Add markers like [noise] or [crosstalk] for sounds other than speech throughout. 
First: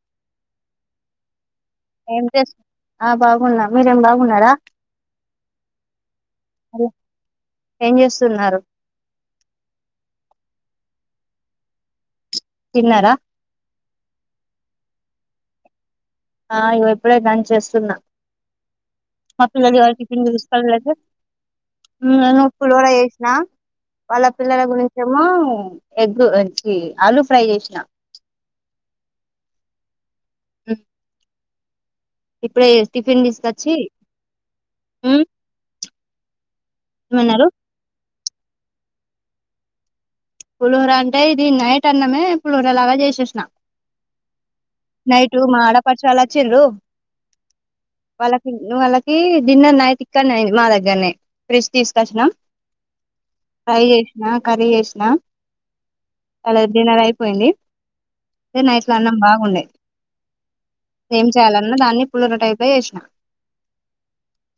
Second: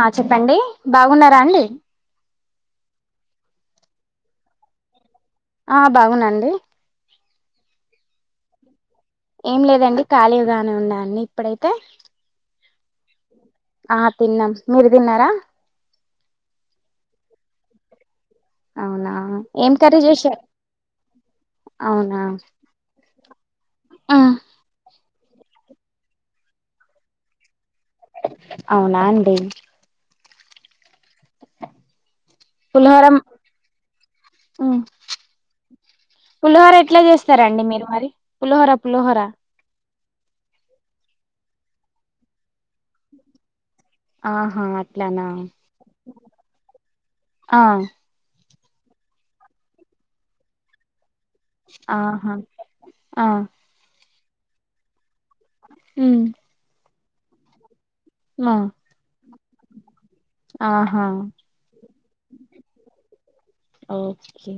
ఆ చెప్పండి బాగున్నారా అండి ఏం చే ఆ బాగున్నాం మీరేం బాగున్నారా ఆ బాగున్నా అండి ఏం చేస్తున్నారు ఏం లేదండి ఖాళీగానే ఉండ అండి ఇప్పుడైతే తిన్నారా ఆ తిన్నాం మీరు తిన్నారా ఆ ఇప్పుడే కాని చేస్తున్నా అవునా మా [unintelligible] ఆ ఏం కర్రీ చేశారు అవునా నేను పులావ్ చేస్ ఆ వాళ్ళ పిల్లల గురించేమో ఎగ్ ఏ చీ ఆలు ఫ్రై చేసినాం అవునండీ అ ఇప్పుడే పులిహోర టిఫిన్ తీసుకొచ్చి మ్, ఉమ్ పులిహోర ఎట్లా ఏమన్నారు చేస్తారండి మీరు మరి పులిహోర పులహోర పులిహోర అంటే ఇది నైట్ అన్నమే పులిహోర లాగా చేసేసిన ఆహా అట్లానా నైటు మా ఆడపడుచు వాళ్లు వచ్చిరు ఆ వాళ్ళకి డిన్నర్ నైట్ ఇక్కడనే అయింది మా దగ్గరనే ఫ్ర్రిష్ తీసుకొచ్చినం ఆహా ఆ ఫ్రై నా కర్రీ చేసినా మ్, అలాది డిన్నర్ అయిపోయింది ఆ అదే నైట్ల అన్నం బాగుండే ఆహా ఏం చేయాలన్నా దాన్ని పులిహోర టైప్ చేసిన ఓకే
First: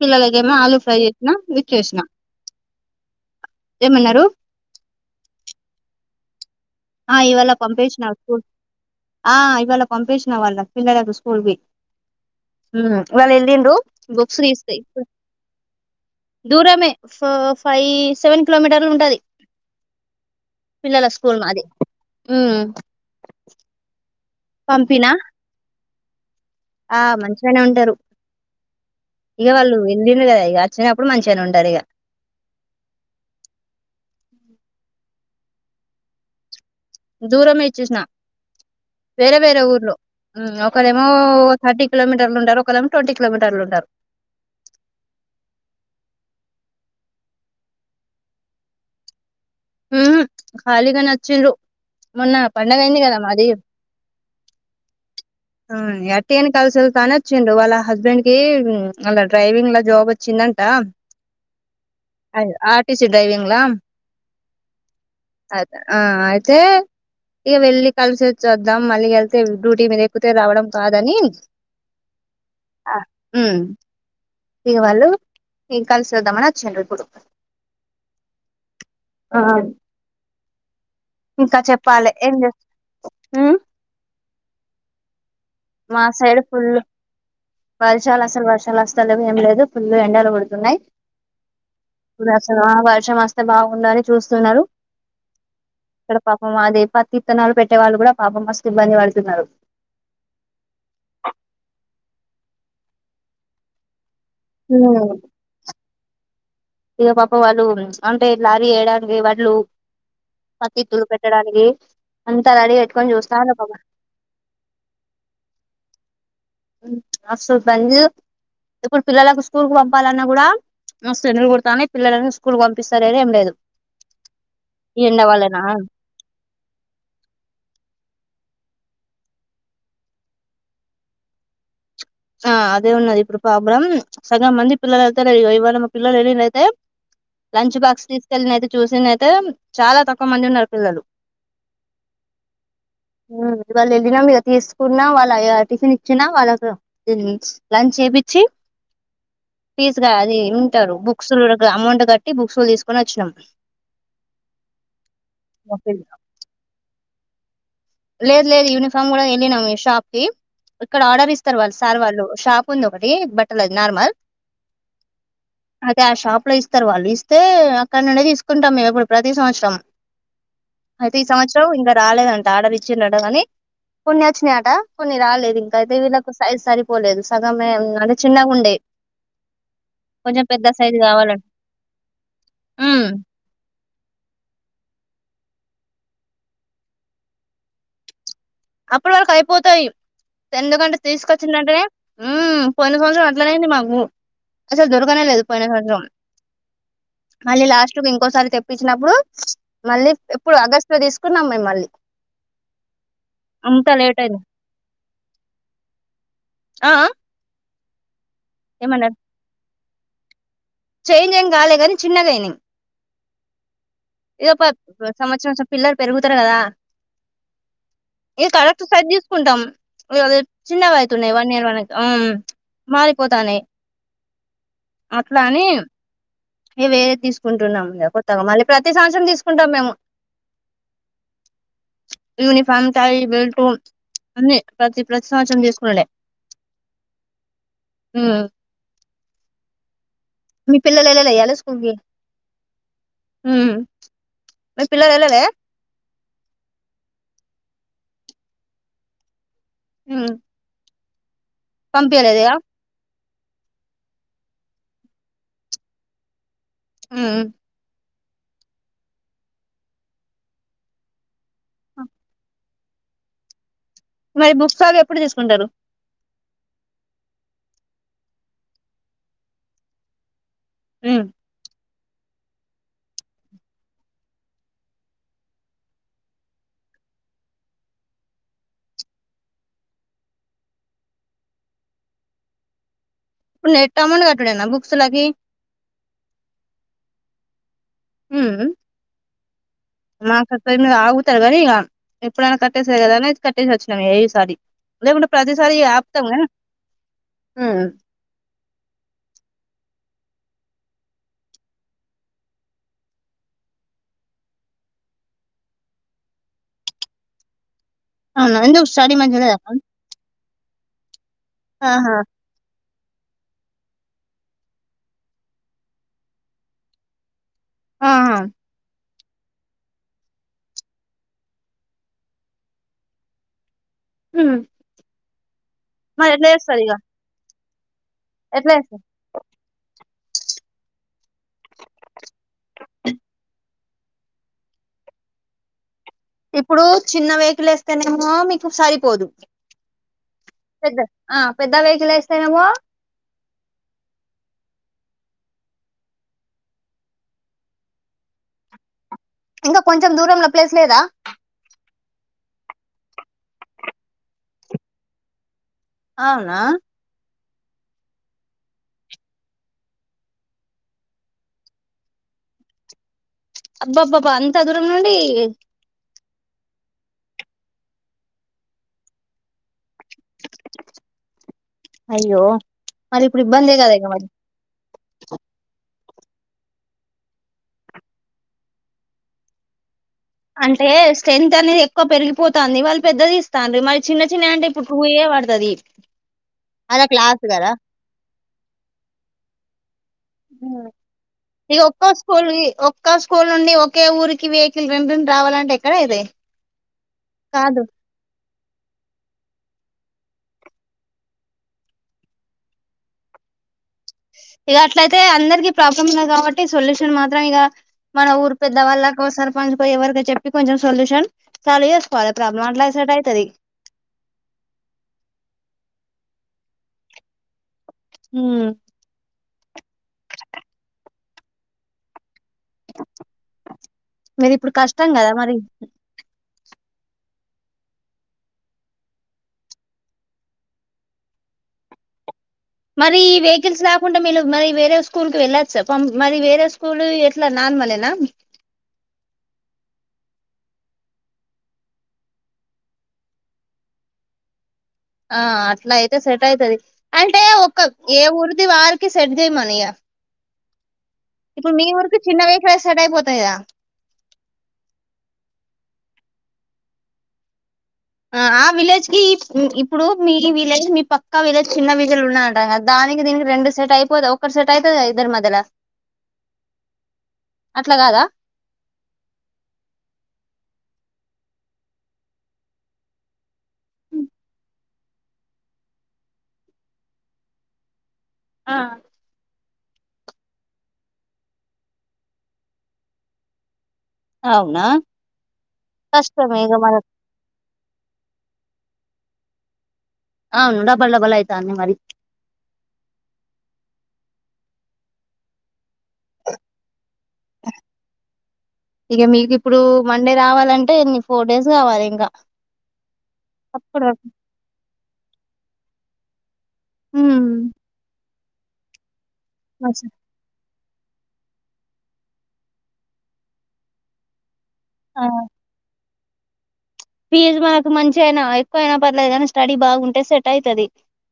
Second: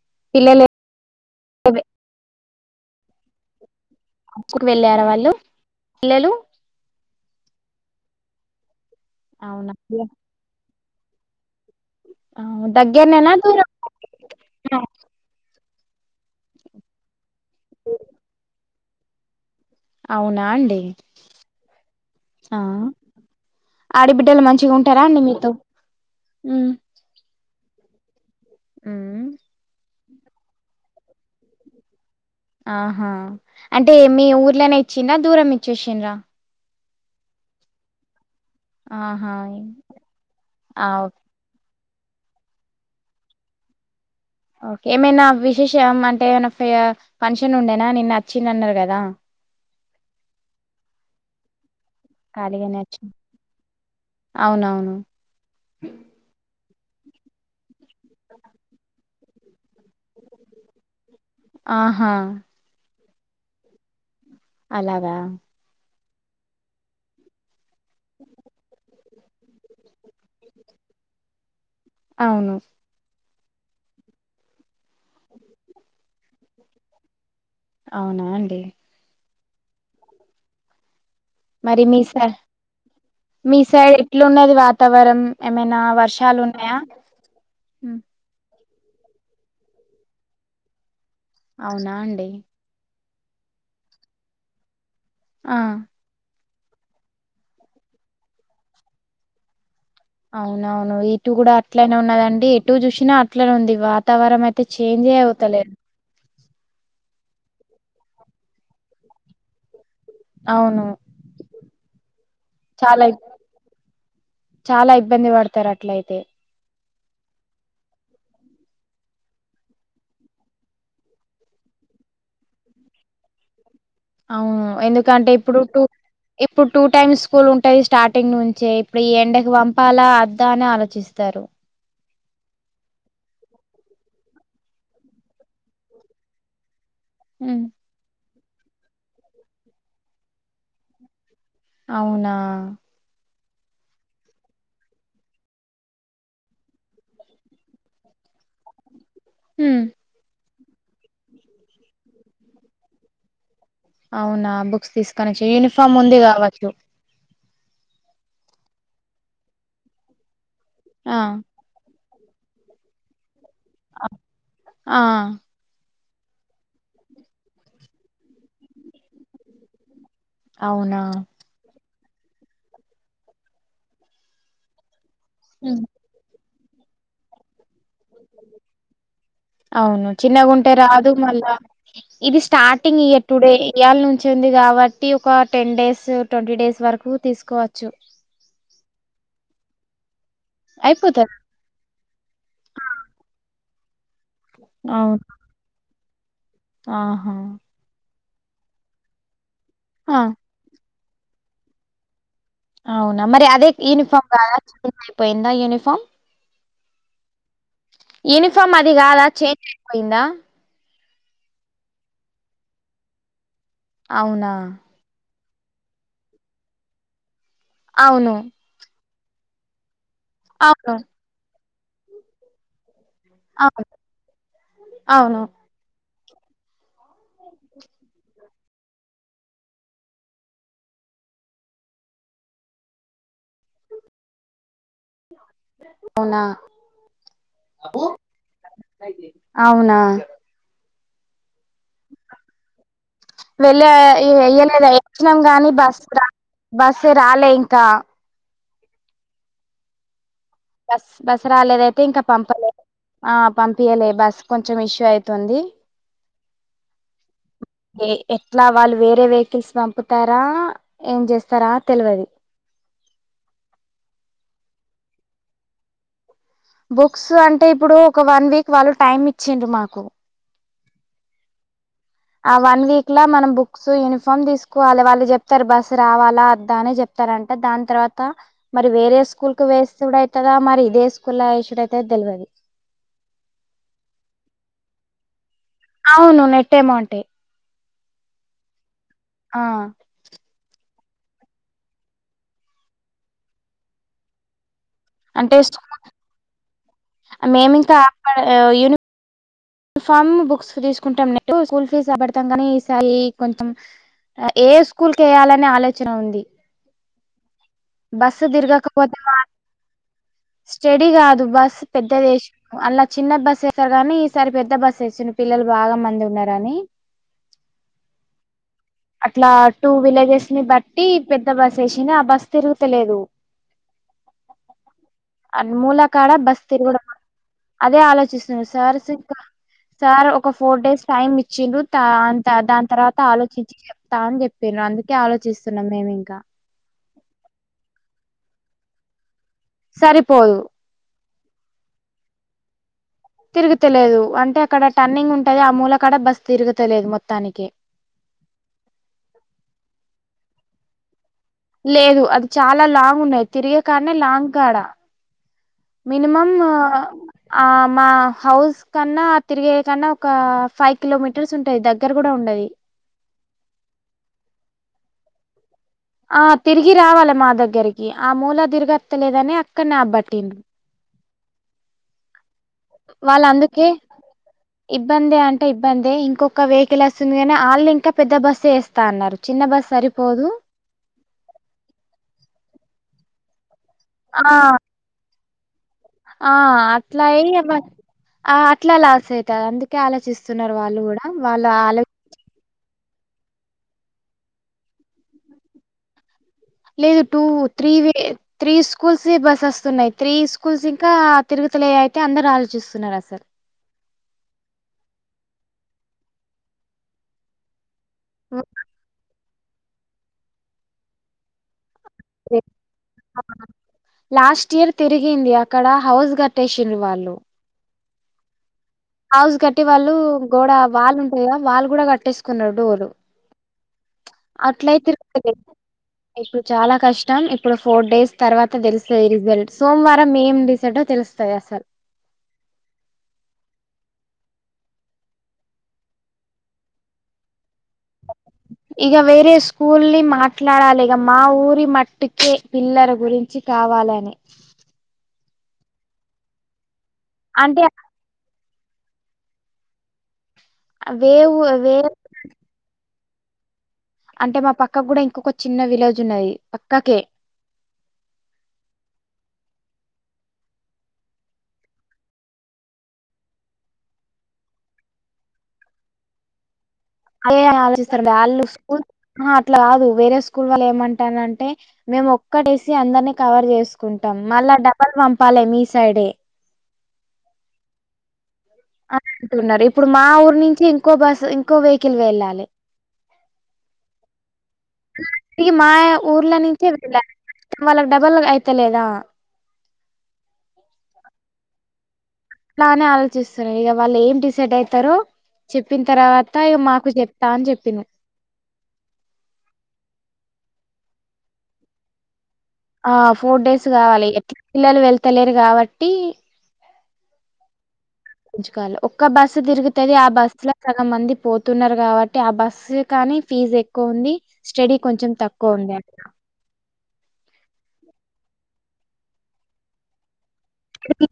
పిల్లలకేమో పిల్లలు ఆలు ఫ్రై చేసిన ఇచ్చేసిన ఏమన్నారు స్కూల్ కు వెళ్ళారా వాళ్ళు పిల్లలు ఆ ఇవాళ పంపేసిన స్కూల్ ఆ అవునా ఇవాళ పంపేసిన వాళ్ళ పిల్లలకు స్కూల్ కి ఆ వాళ్ళు దగ్గరనేనా దూరం వెళ్ళిండ్రు బుక్స్ ఆ తీస్తాయి దూరమే ఫో ఫైవ్ సెవెన్ కిలోమీటర్లు ఉంటది అవునా అండి పిల్లల స్కూల్ మాది ఆ ట్టలు మంచిగా ఉంటారా పంపినా అండి మీతో ఆ మంచిగానే ఉంటారు ఉ వెలింది కదా ఇక వచ్చినప్పుడు మంచిగానే ఉంటాది ఇక ఆహా అంటే మీ ఊర్లోనే ఇచ్చింద దూరం ఇచ్చేసిండ్రా దూరంమే ఇచ్చేసిన ఆహా వేరే వేరే ఊర్లో ఆ ఒకరేమో థర్టీ కిలోమీటర్లు ఉంటారు ఒకలు ఏమో ట్వంటీ కిలోమీటర్లు ఉంటారు ఓకే ఏమైనా విశేషం అంటే ఏమైనా ఫంక్షన్ ఉండేనా నిన్న అచ్చింది అన్నారు కదా ఉహు ఖాళీగానే అచ్చిండ్లు మొన్న ఖాళీగానే పండగ వచ్చి అయింది కదా మాది అవునవును ఆ అట్టిగానే కల్ స్తా అని వచ్చిండు వాళ్ళ హస్బెండ్ కి ఆళ్ళ డ్రైవింగ్ లా జాబ్ వచ్చిందంట ఆహా డ్రైవింగ్లా అలాగా ఆ అయితే ఇక వెళ్ళి కలిసి వచ్చి వద్దాం మళ్ళీ వెళ్తే డ్యూటీ మీద పోతే రావడం కాదని అవును ఉమ్ ఇగ వాళ్ళు కలిసి వద్దామని వచ్చింరూ ఇప్పుడు అవునా అండి ఆ ఇంకా మరి మీ చెప్పాలి సై ఏం చే ఉమ్ మీ సైడ్ ఎట్లున్నది వాతావరం ఏమైనా మా వర్షాలు సైడ్ ఫుల్ ఉన్నాయా వర్షాలు అసలు వర్షాలు వస్తా లేదు ఏం లేదు పుల్లు ఎండలు కోడుతున్నాయి అవునా అండి వర్షం వస్తే బాగుండు అని చూస్తున్నారు. ఆ మ మాదే పతిత్తనాలు పెట్టే వాళ్ళు కూడా పాపం మస్తు ఇబ్బంది పడుతున్నారు. అవునవును ఇటూ కూడా అట్లనే ఉన్నాదండి ఎటూ చూసినా అట్లనే ఉంది ఈ వాత తావరం అయితే చేంజే అవుతలే ఇగ పాపం వాళ్ళు అంటే లారీ వేయడానికి వడ్లు అవును పతిత్తులు పెట్టడానికి అంతా రాడి చాలా పెట్టుకొని ఇబ్ చూస్తాన్రు పాపం చాలా ఇబ్బంది పడతారు అట్లయితే అసలు బందె ఇప్పుడు పిల్లలకు స్కూల్ కు పంపాలన్నా కూడా మస్ ఎండలు కోడతానయి పిల్లలని స్కూల్ పంపిస్తాలేరు ఏం లేదు అవును ఈ ఎండ ఎందుకంటే ఇప్పుడు వల్లనా టూ ఇప్పుడు టూ టైమ్స్ స్కూల్ ఉంటాయి స్టార్టింగ్ నుం చే ఇప్పుడు ఈ ఎండకు పంపాలా అద్దా అని ఆలోచిస్తారు ఆ అదే ఉన్నది ఇప్పుడు ప్రాబ్లమ్ సగం మంది పిల్లలు వెళ్తే ఇవాళ మా పిల్లలు వెళ్ళినరు అయితే హ్మ్ లంచ్ బాక్స్ తీసుకెళ్లినయితే చూసిన అయితే చాలా తక్కువ మంది ఉన్నారు పిల్లలు అవునా హ ఈవళ్ళ వెళ్ళినం ఇగ తీసుకున్నా వాళ్ళ టిఫిన్ ఇచ్చినా వాళ్ళకు లంచ్ చేపిచ్చి హ్మ్ పిజ్ గా అది హ్మ్ రు బుక్సులు అమౌంట్ కట్టి బుక్స్లు తీసుకొని వచ్చినాము అవునా బుక్స్ తీసుకొని వచ్చ యూనిఫామ్ ఉంది కావచ్చు. లేదు లేదు యూనిఫామ్ కూడా వెళ్ళినం మీ షాప్ కి ఇక్కడ ఆ ఆర్డర్ ఇస్తారు వాళ్ళు సార్ వాళ్ళు షాప్ ఉంది ఒకటి బట్టల అది ఆ నార్మల్ ఆ! షాప్ లో ఇస్తారు వాళ్ళు ఇస్తే అక్కడ నుండే తీసుకుంటాం మేము ఇప్పుడు ప్రతి సంవత్సరం అవునా అయితే ఈ సంవత్సరం ఇంకా రాలేదంట ఆడరిచ్చిడటగాని కొన్నే వచ్చినాయట కొన్ని రాలేదు హ్మ్. ఇంకయితే వీళ్ళకి సైజ్ సరిపోలేదు సగమే ఉందని చిన్నగా ఉండే అవును కొంచెం చిన్నగా పెద్ద ఉంటే సైజు రాదు కావాలంట మళ్ళా ఇది స్టార్టింగ్ మ్మ్ ఇయర్ టుడే ఈయాల నుంచి ఉంది కాబట్టి ఒక టెన్ డేస్ ట్వంటీ డేస్ వరకు తీసుకోవచ్చు. అప్పడవరకు అయిపోతాయి ఎందుకంటే అయిపోతది తీసుకొచ్చిందింటే హ్మ్ పొయిన సంవత్సరం అట్లనే ఐంది మాకు అసలు అవును దోరకనే లేదు పోయిన సంవత్సరం ఆహా ఒక్కసారి తెప్పించినప్పుడు మళ్ళీ ఆ ఎప్పుడు అగస్ట్ లో తీసుకున్నాం మేమ్ మల్లి అవున్ మరి అదే యూనిఫామ్ కాదా చేంజ్ అయిపోయిందా యూనిఫామ్ ఆ ఆ యూనిఫామ్ అది ఏమన్నారు కాదా చేంజ్ అయిపోయిందా చేంజ్ ఏం కాలే కాని చిన్నగాయింది ఇగ అవునా ప్ర సంవత్సరం సంవత్స పిల్లలు పెరుగుతారు కదా అవును ఇగ కరక్ట్ సైజ్ తీసుకుంటాం. ఇగ అవును చిన్నగా ఐతున్నాయి వన్ ఇయర్ వరకు మారిపోతానయి అవును అ అవును ఇగ వేరే తీసుకుంటున్నాము కొత్తగా మళ్ళీ ప్రతి సంవత్సరం తీసుకుంటాం మేము యూనిఫార్మ్ టయ్ బెల్ట్ అన్ని ప్రతి ప్రతి సంవత్సరం తీసుకున్నాలే అవునా అవునా మీ పిల్లాలు యేల్లలే ఈయల స్ వెళ్ళె ఇ మీ వేయలేదా పిల్లలు వచ్చినాం ఎల్లలే గాని బస్ రాలే బస్సే రాలే ఇంకా మ్ బస్ బస్ రాలేదయితే ఇంకా పంప ఆ పంపియలే బస్ కొంచెం ఇష్యూ అయితుంది మ్ ఎ ఎట్లా వాళ్ళు వేరే వెహికల్స్ పంపుతారా ఏం చేస్తారా తెలువది మరి బుక్స్టాల్ ఎప్పుడు తీసుకుంటారు బుక్స్ అంటే ఇప్పుడు ఒక వన్ వీక్ వాళ్ళు టైమ్ ఇచ్చిండ్రు మాకు మ్ ఆ వన్ వీక్ ల మనం బుక్స్ యూనిఫామ్ తీసుకోవాలే వాళ్ళు చెప్తారు బస్సు రావాలా వద్దా అని చెప్ ారంట దాని తర్వాత మరి వేరే స్కూల్ కు వేసుడు అయితదా మరి ఇదే స్కూల్ వేసుడుఅయిత తెల్వది ఇప్పుడు నెట్ అంమౌంట్ కట్టుడేనా బుక్స్ లకి అవును నెట్ అమౌంటే మ్ మ్ ఆ మా క మీద ఆగుతారు కానీ ఇగ ఎప్పుడైనా కట్టేసేదే కదా అని కట్టేసి వచ్చినాము ఏ ఈ సారి అంటే మేమి ఉమ్ అక్కడ యూనిఫ్ ఫామ్ బుక్స్ తీసుకుంటాం నట్టు స్కూల్ ఫీజ్ అడ్ బెండ్తామ్ కాని ఈ సరి కొంచం ఏ స్కూల్ కి వేయాలనే ఆలోచన ఉంది బస్సు అవునా ఎందుకు స్టడీ తిర్గకపోతే మంచిగా మత్ లేదా అక్క స్టడి కాదు బస్ ఆహా పెద్దదేశిల్ అల్ల చిన్న బస్సు వేస్తారు గానీ ఈసారి పెద్ద బస్ వేసిండు పిల్లలు బాగా మంది ఉన్నారని ఆ అ అట్లా టూ విలేజెస్ ని బట్టి పెద్ద బస్ వేసినా ఆ బస్ తిరుగుతలేదు ఉమ్ అన్ మూల కాడ మరి ఎట్లా బస్ చేస్తారు ఇగ తిరుగడం అదే ఆలోచిస్తున్నా ఎట్లా చేస్తారు సార్స్ ఇంకా సార్ ఒక ఫోర్ డేస్ టైమ్ ఇచ్చిండ్రు త అంత దాని తర్వాత ఆలో చించి చెప్తా అని చెప్పిన్ర అందుకే ఆలోచిస్తున్నాం మేము ఇంకా ఇప్పుడు చిన్న వెహికల్ వేస్తేనేమో మీకు సరిపోదు సరిపోదు పెద్ద ఆ పెద్ద వెహికల్ వేస్తానేమో తిరుగుతలేదు అంటే అక్కడ టర్న్నింగ్ ఉంటది ఆ మూల కడ బస్సు తిరుగుతలేదు మొత్తానికే ఇంకా కొంచెం దూరంలో ప్లేస్ లేదా లేదు అది చాలా లాంగ్ ఉన్నాది తిరిగే కాన్నే లాంగ్ కాడ మీనిమమ్ అవునా ఆ మా హౌస్ కన్నా తిరిగే కన్నా ఒక ఫైవ్ కిలోమీటర్స్ ఉంటాయి దగ్గర కూడా ఉండది అబ్బాబ్బాబ్బా అంతా దూరం నుండి ఆ తిరిగి రావాలే మా దగ్గరికి ఆ మూల తిరిగత్తలేదని అక్కడన్నే అబ్బట్టింది అయ్యో మరి వాళ్ళ ఇప్పుడు ఇబ్బందే అందుకే కదా ఇక మరి ఇబ్బంది అంటే ఇ ఇబ్బంది ఇంకొక వెహికల్ వస్తుంది గాని వాళ్ళు ఇంకా పెద్ద బస్సు వేస్తా అన్నారు చిన్న బస్ సరి అంటే స్ట్రెంత్ అనేది ఎక్కువ పెరిగిపోతంది వాళ్ళు పెద్దది ఇస్తన్నాడ్రు మయ్ చిన్న ఆ చిన్నయి అంటే ఇప్పుడు టు య్యే పడుతది ఆ అలా క్లాస్ అట్లాయి కదా అట్లా లాసయితారు అందు కే ఆలోచిస్తున్నారు వాళ్ళు కూడా వాళ్ళు ఆలో చించి ఒక స్కూల్ నుండి ఒకే ఊరికి వెహికల్ రెండు రెండు రావాలంటే ఎక్కడ అయితాయి లేదు two three way three schools వి బస్సెస్ ఉన్నాయి త్రీ స్కూల్స్ ఇంకా తిరుగుతులే అయితే అందరూ ఆలోచిస్తున్నారు అసలు ఇక అట్లయితే అందరికి ప్రాబ్లం ఉంది కాబట్టి సొల్యూషన్ మాత్రం ఇక మన ఊరు పెద్ద వాళ్ళకో సర్పంచ్ కో ఎవరికో చెప్పి కొంచెం సొల్యూషన్ సాల్వ్ చెస్ ఎ లాస్ట్ ఇయర్ తిరిగింది అక్కడ హౌస్ గ స్టేషన్ వాళ్లు ఉ హౌస్ కట్టి వాళ్ళు గోడ వాల్ ఉంటాయా వాల్ కూడా కట్టేసుకున్నారు డోర్ మీరు ఇప్పుడు కష్టం అట్లాయితే కదా మరి తీర్గతది చాలా కష్టం ఇప్పుడు ఫోర్ డేస్ తర్వాత తెలుస్తుది రిజల్ట్ సోమవారం ఏం రిజల్ట్ ఓ తెలుస్తుది అసలు టు మరి ఈ వెహికల్స్ రాకుండా వీళ్లు మరి వేరే స్కూల్కి వెళ్ళచ్చు పామ్ మరి వేరే స్కూల్ ఎట్లా నా ర్మల్ ఏనా ఇక వేరే స్కూల్ ని మాట్లాడాలి ఇక మా ఊరి మట్టికే పిల్లల గురించి కావ్ వాలనే ఆ అట్లా అయితే సెట్ అయితది అంటే ఒక ఏ ఊరు ది వారికి సెట్ చేయమను ఇక వేవు ఇప్పుడు మీ వేరే ఊరికి చిన్న వెహికల్ సెట్ అయిపోత్ స్తయా అంటే మా పక్కకు కూడా ఇంకొక చిన్న విలేజ్ ఉన్నది పక్కకి ఆ ఆ విలేజ్ కి ఇ ఇప్పుడు మీ విలేజ్ మీ పక్కా విలేజ్ చిన్న విజలు ఉన్నదంట కదా దా దనికి దీనికి రెండు సెట్ అయిపోది ఒక్కరు సెట్ అయితది ఇద్దరు మద్యల అదే ఆలోచిస్తారు వాళ్ళు స్కూల్ ఆహా అట్లా కాదు వేరే స్కూల్ వాల్ల ఏమం టారంటే మేము ఒక్కటేసి అందరిని కవర్ చేసుకుంటాం మళ్ళా డబ్బల్ పంపాలే మీ సైడ్ డే అంటున్నార్ ఇప్ ఇప్పుడు మా ఊరు నించి ఇంకో బస్ ఇంకో వెహికల్ వెళ్లాలే అవునా ఆ అండి మా ఊర్లా కష్టమే ఇగ నించి మన వెళ్లాలి వాళ్లక్ డబల్ అయితలేదా అవును డబల్ డబల్ అయితంది మరి అలానే ఆలోచిస్తున్నారు ఇక వాళ్ళు ఏం డిసైడ్ అయితరో చెప్ ప్పిన తర్వాత ఇక మాకు చెప్తా అని చెప్పిన ఇక మీకు ఇప్పుడు మండే రావాలంటే ఎన్ని ఫోర్ డేస్ కావాలి ఇంకా ఆ ఫోర్ డేస్ అప్పటి కావాలి వరకు ఎట్ల్ ఎట్లా పిల్లలు వెళ్తలేరు కాబట్టి ఉం గుుజకాల ఒక్క బస్సు తిరుగుతుది ఆ బస్సు లో సగం మంది పోతున్నారు కాబట్టి ఆ బస్సు కానీ ఫీజ్ ఎక్కువ ఉంది స్టడీ ఆ కొంచెం తక్కువ ఉండ ఫీజు మనకు మంచి అయినా ఎక్కువ అయినా పర్లేదు కానీ స్టడీ బాగుంటే సెట్ ట్ట అయితది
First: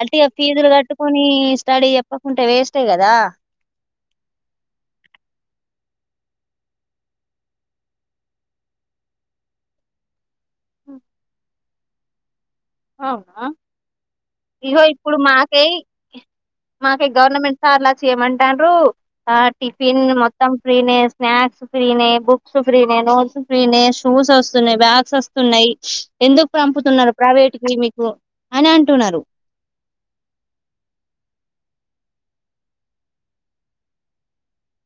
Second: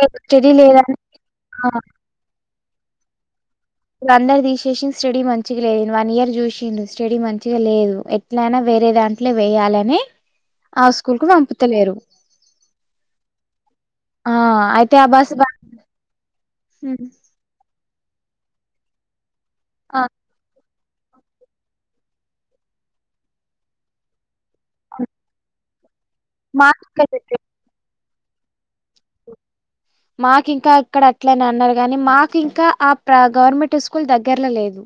అంటే ఇగ స్టడీ ఫీజులు లేదని కట్టుకొని ఆ స్టడీ చెప్పకుంటే వేస్టే కదా ఇప్పుడు అందరు తీసేసి స్టడీ మంచిగా లేదును వన్ ఇయర్ చూసిండు స్టడీ మంచిగా లేదు ఎట్లయినా వే వేరే దాంట్లో వెయ్యాలనే ఆ స్కూల్ కు పంపుతలేరు అవునా ఆ ఇగో అయితే ఆ ఇప్పుడు బస్ బ్ మాకే గవర్నమెంట్ సార్లా చేయమంతాండ్రు ఆ టిఫిన్ మొత్తం ఫ్రీనే స్నాక్స్ ఫ్రీనే బుక్స్ ఫ్రీనే నోట్స్ ఫ్రీనే షూస్ వస్త బ్యాగ్స్ వస్తున్నాయి ఎందుకు మాకు పంపుతున్నారు ప్రైవేట్ కు మీకు అని అ మాకు ఇంకా ఇక్కడ అట్లనే అన్నారు గానీ మాకు ఇంకా ఆ ప్ర గవర్నమెంట్ స్కూల్ దగ్గరలో లేదు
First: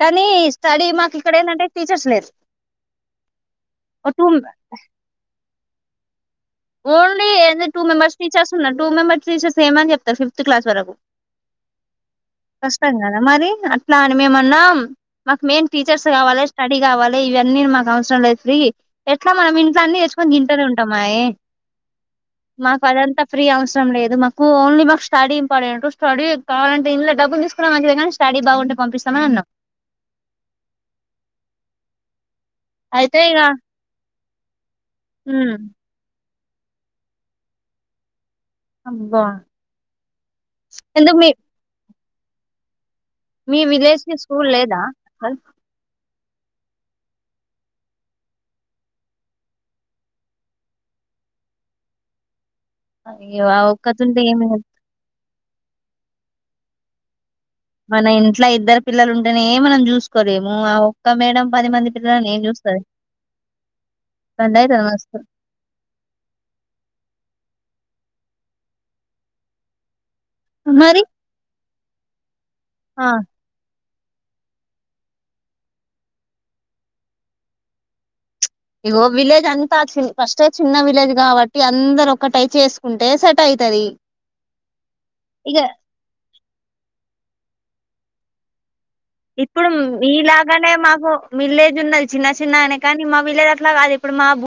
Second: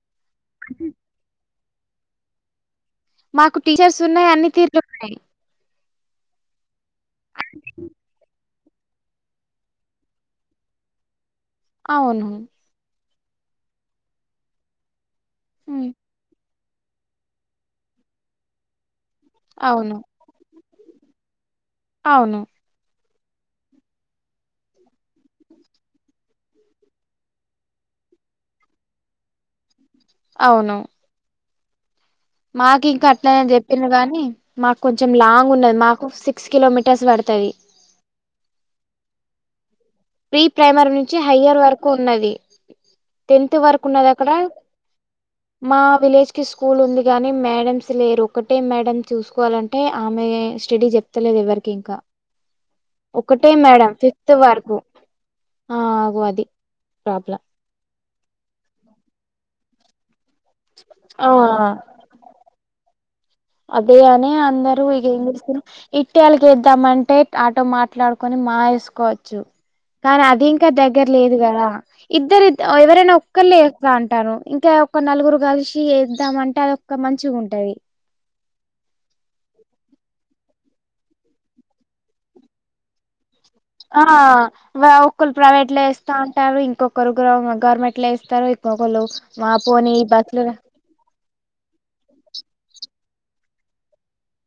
కానీ స్టడీ మాకు ఇక్కడ ఏందంటే టీచర్స్ లేరు మాకు టీచర్స్ టూ ఉన్నాయి అన్ని తీర్లు ఉన్నాయి. ఓన్లీ ఏంది టూ మెంబర్స్ టీచర్స్ ఉన్నారు టూ మెంబర్స్ టీచర్స్ ఎం అని చెప్తారు ఫిఫ్త్ క్లాస్ వరకు అవును కష్టం కదా మరి అట్లా అని మేము అన్నాం మాకు మెయిన్ హ్మ్. టీచర్స్ కావాలి స్టడీ కావాలి ఇవన్నీ మాకు అవసరం లే ఫ్రీ ఎట్లా మనం ఇంట్లో అవును. అన్నితెచ్చుకొని తింటేనే ఉంటాంమాయే అవును. మాకు అదంతా ఫ్రీ అవసరం లేదు మాకు ఓన్లీ మాకు స్టడీ ఇంపార్టెంట్ స్టడీ కావాలంటే ఇందులో డబ్బు లు తీసుకున్నా మంచిది గానీ స్టడీ బాగుంటే పంపిస్తామని అన్నారు అవునా మాకు ఇంకా అయితే అట్లా ఇగ నని చెప్పింది కాగానీ మాకు కొంచెం లాంగ్ ఉమ్ ఉన్నది మాకు సి సిక్స్ కిలోమీటర్స్ పడుతుంది అబ్బా ప్రీ ప్రైమరీ నుంచి ఎందుకు మీ హయ్యర్ వరకు ఉన్నది టెన్త్ మీ వరకు విలేజ్ ఉన్నది కి అక్కడ స్కూల్ లేదా మా విలేజ్ కి స్కూల్ ఉంది కాగాని మేడమ్స్ లేరు ఒక్కటే మేడమ్ చూసుకోవాలంటే ఆమె స్టడీ చెప్తలేదు ఎవరికి ఇంకా అయ్యో ఒకటే ఆ మేడం ఒక్కతుంటే ఫిఫ్త్ ఏమి వరకు ఆ ఆ అది ప్రాబ్లమ్ మన ఇంట్లో ఇద్దరు పిల్లలు ఉంటేనే మనం చూసు కోలేేము ఒక్క ఆ! మేడం పది మంది పిల్లలని ఏం చూస్తారు అదే అనే అందరు ఇగతెసు ఇట్ట అల్గ ఎద్దామ అంటే ఆటో మాట్లాడుకొని మా వేసుకోవచ్చు కానీ అది ఇంకా మరి దగ్గర లేదు కదా ఇద్దరు ఆ ఎవరనా ఒక్కళ్ళు అంటాను ఇంకా ఒక నలుగురు కలిసి ఏ ద్దామంటే అదొక్క మంచిగా ఉంటది ఇగో విలేజ్ అంతా ఫస్ట్ చిన్న విలేజ్ కాబట్టి అందరు ఒక్కటై చేసుకుంటే స ఆ ఒకరు ఇగ ప్రైవేట్ లో ఏస్తా అంటారు ఇంకొకరు గవర్నమె గవర్నమెంట్ లో ఏస్తారు ఇప్పుడు మీలాగానే మాకు విలేజ్ ఉన్నది చిన్న చిన్నగనే కానీ మా విల్లేజ్ అట్లా కాదు ఇప్పుడు మా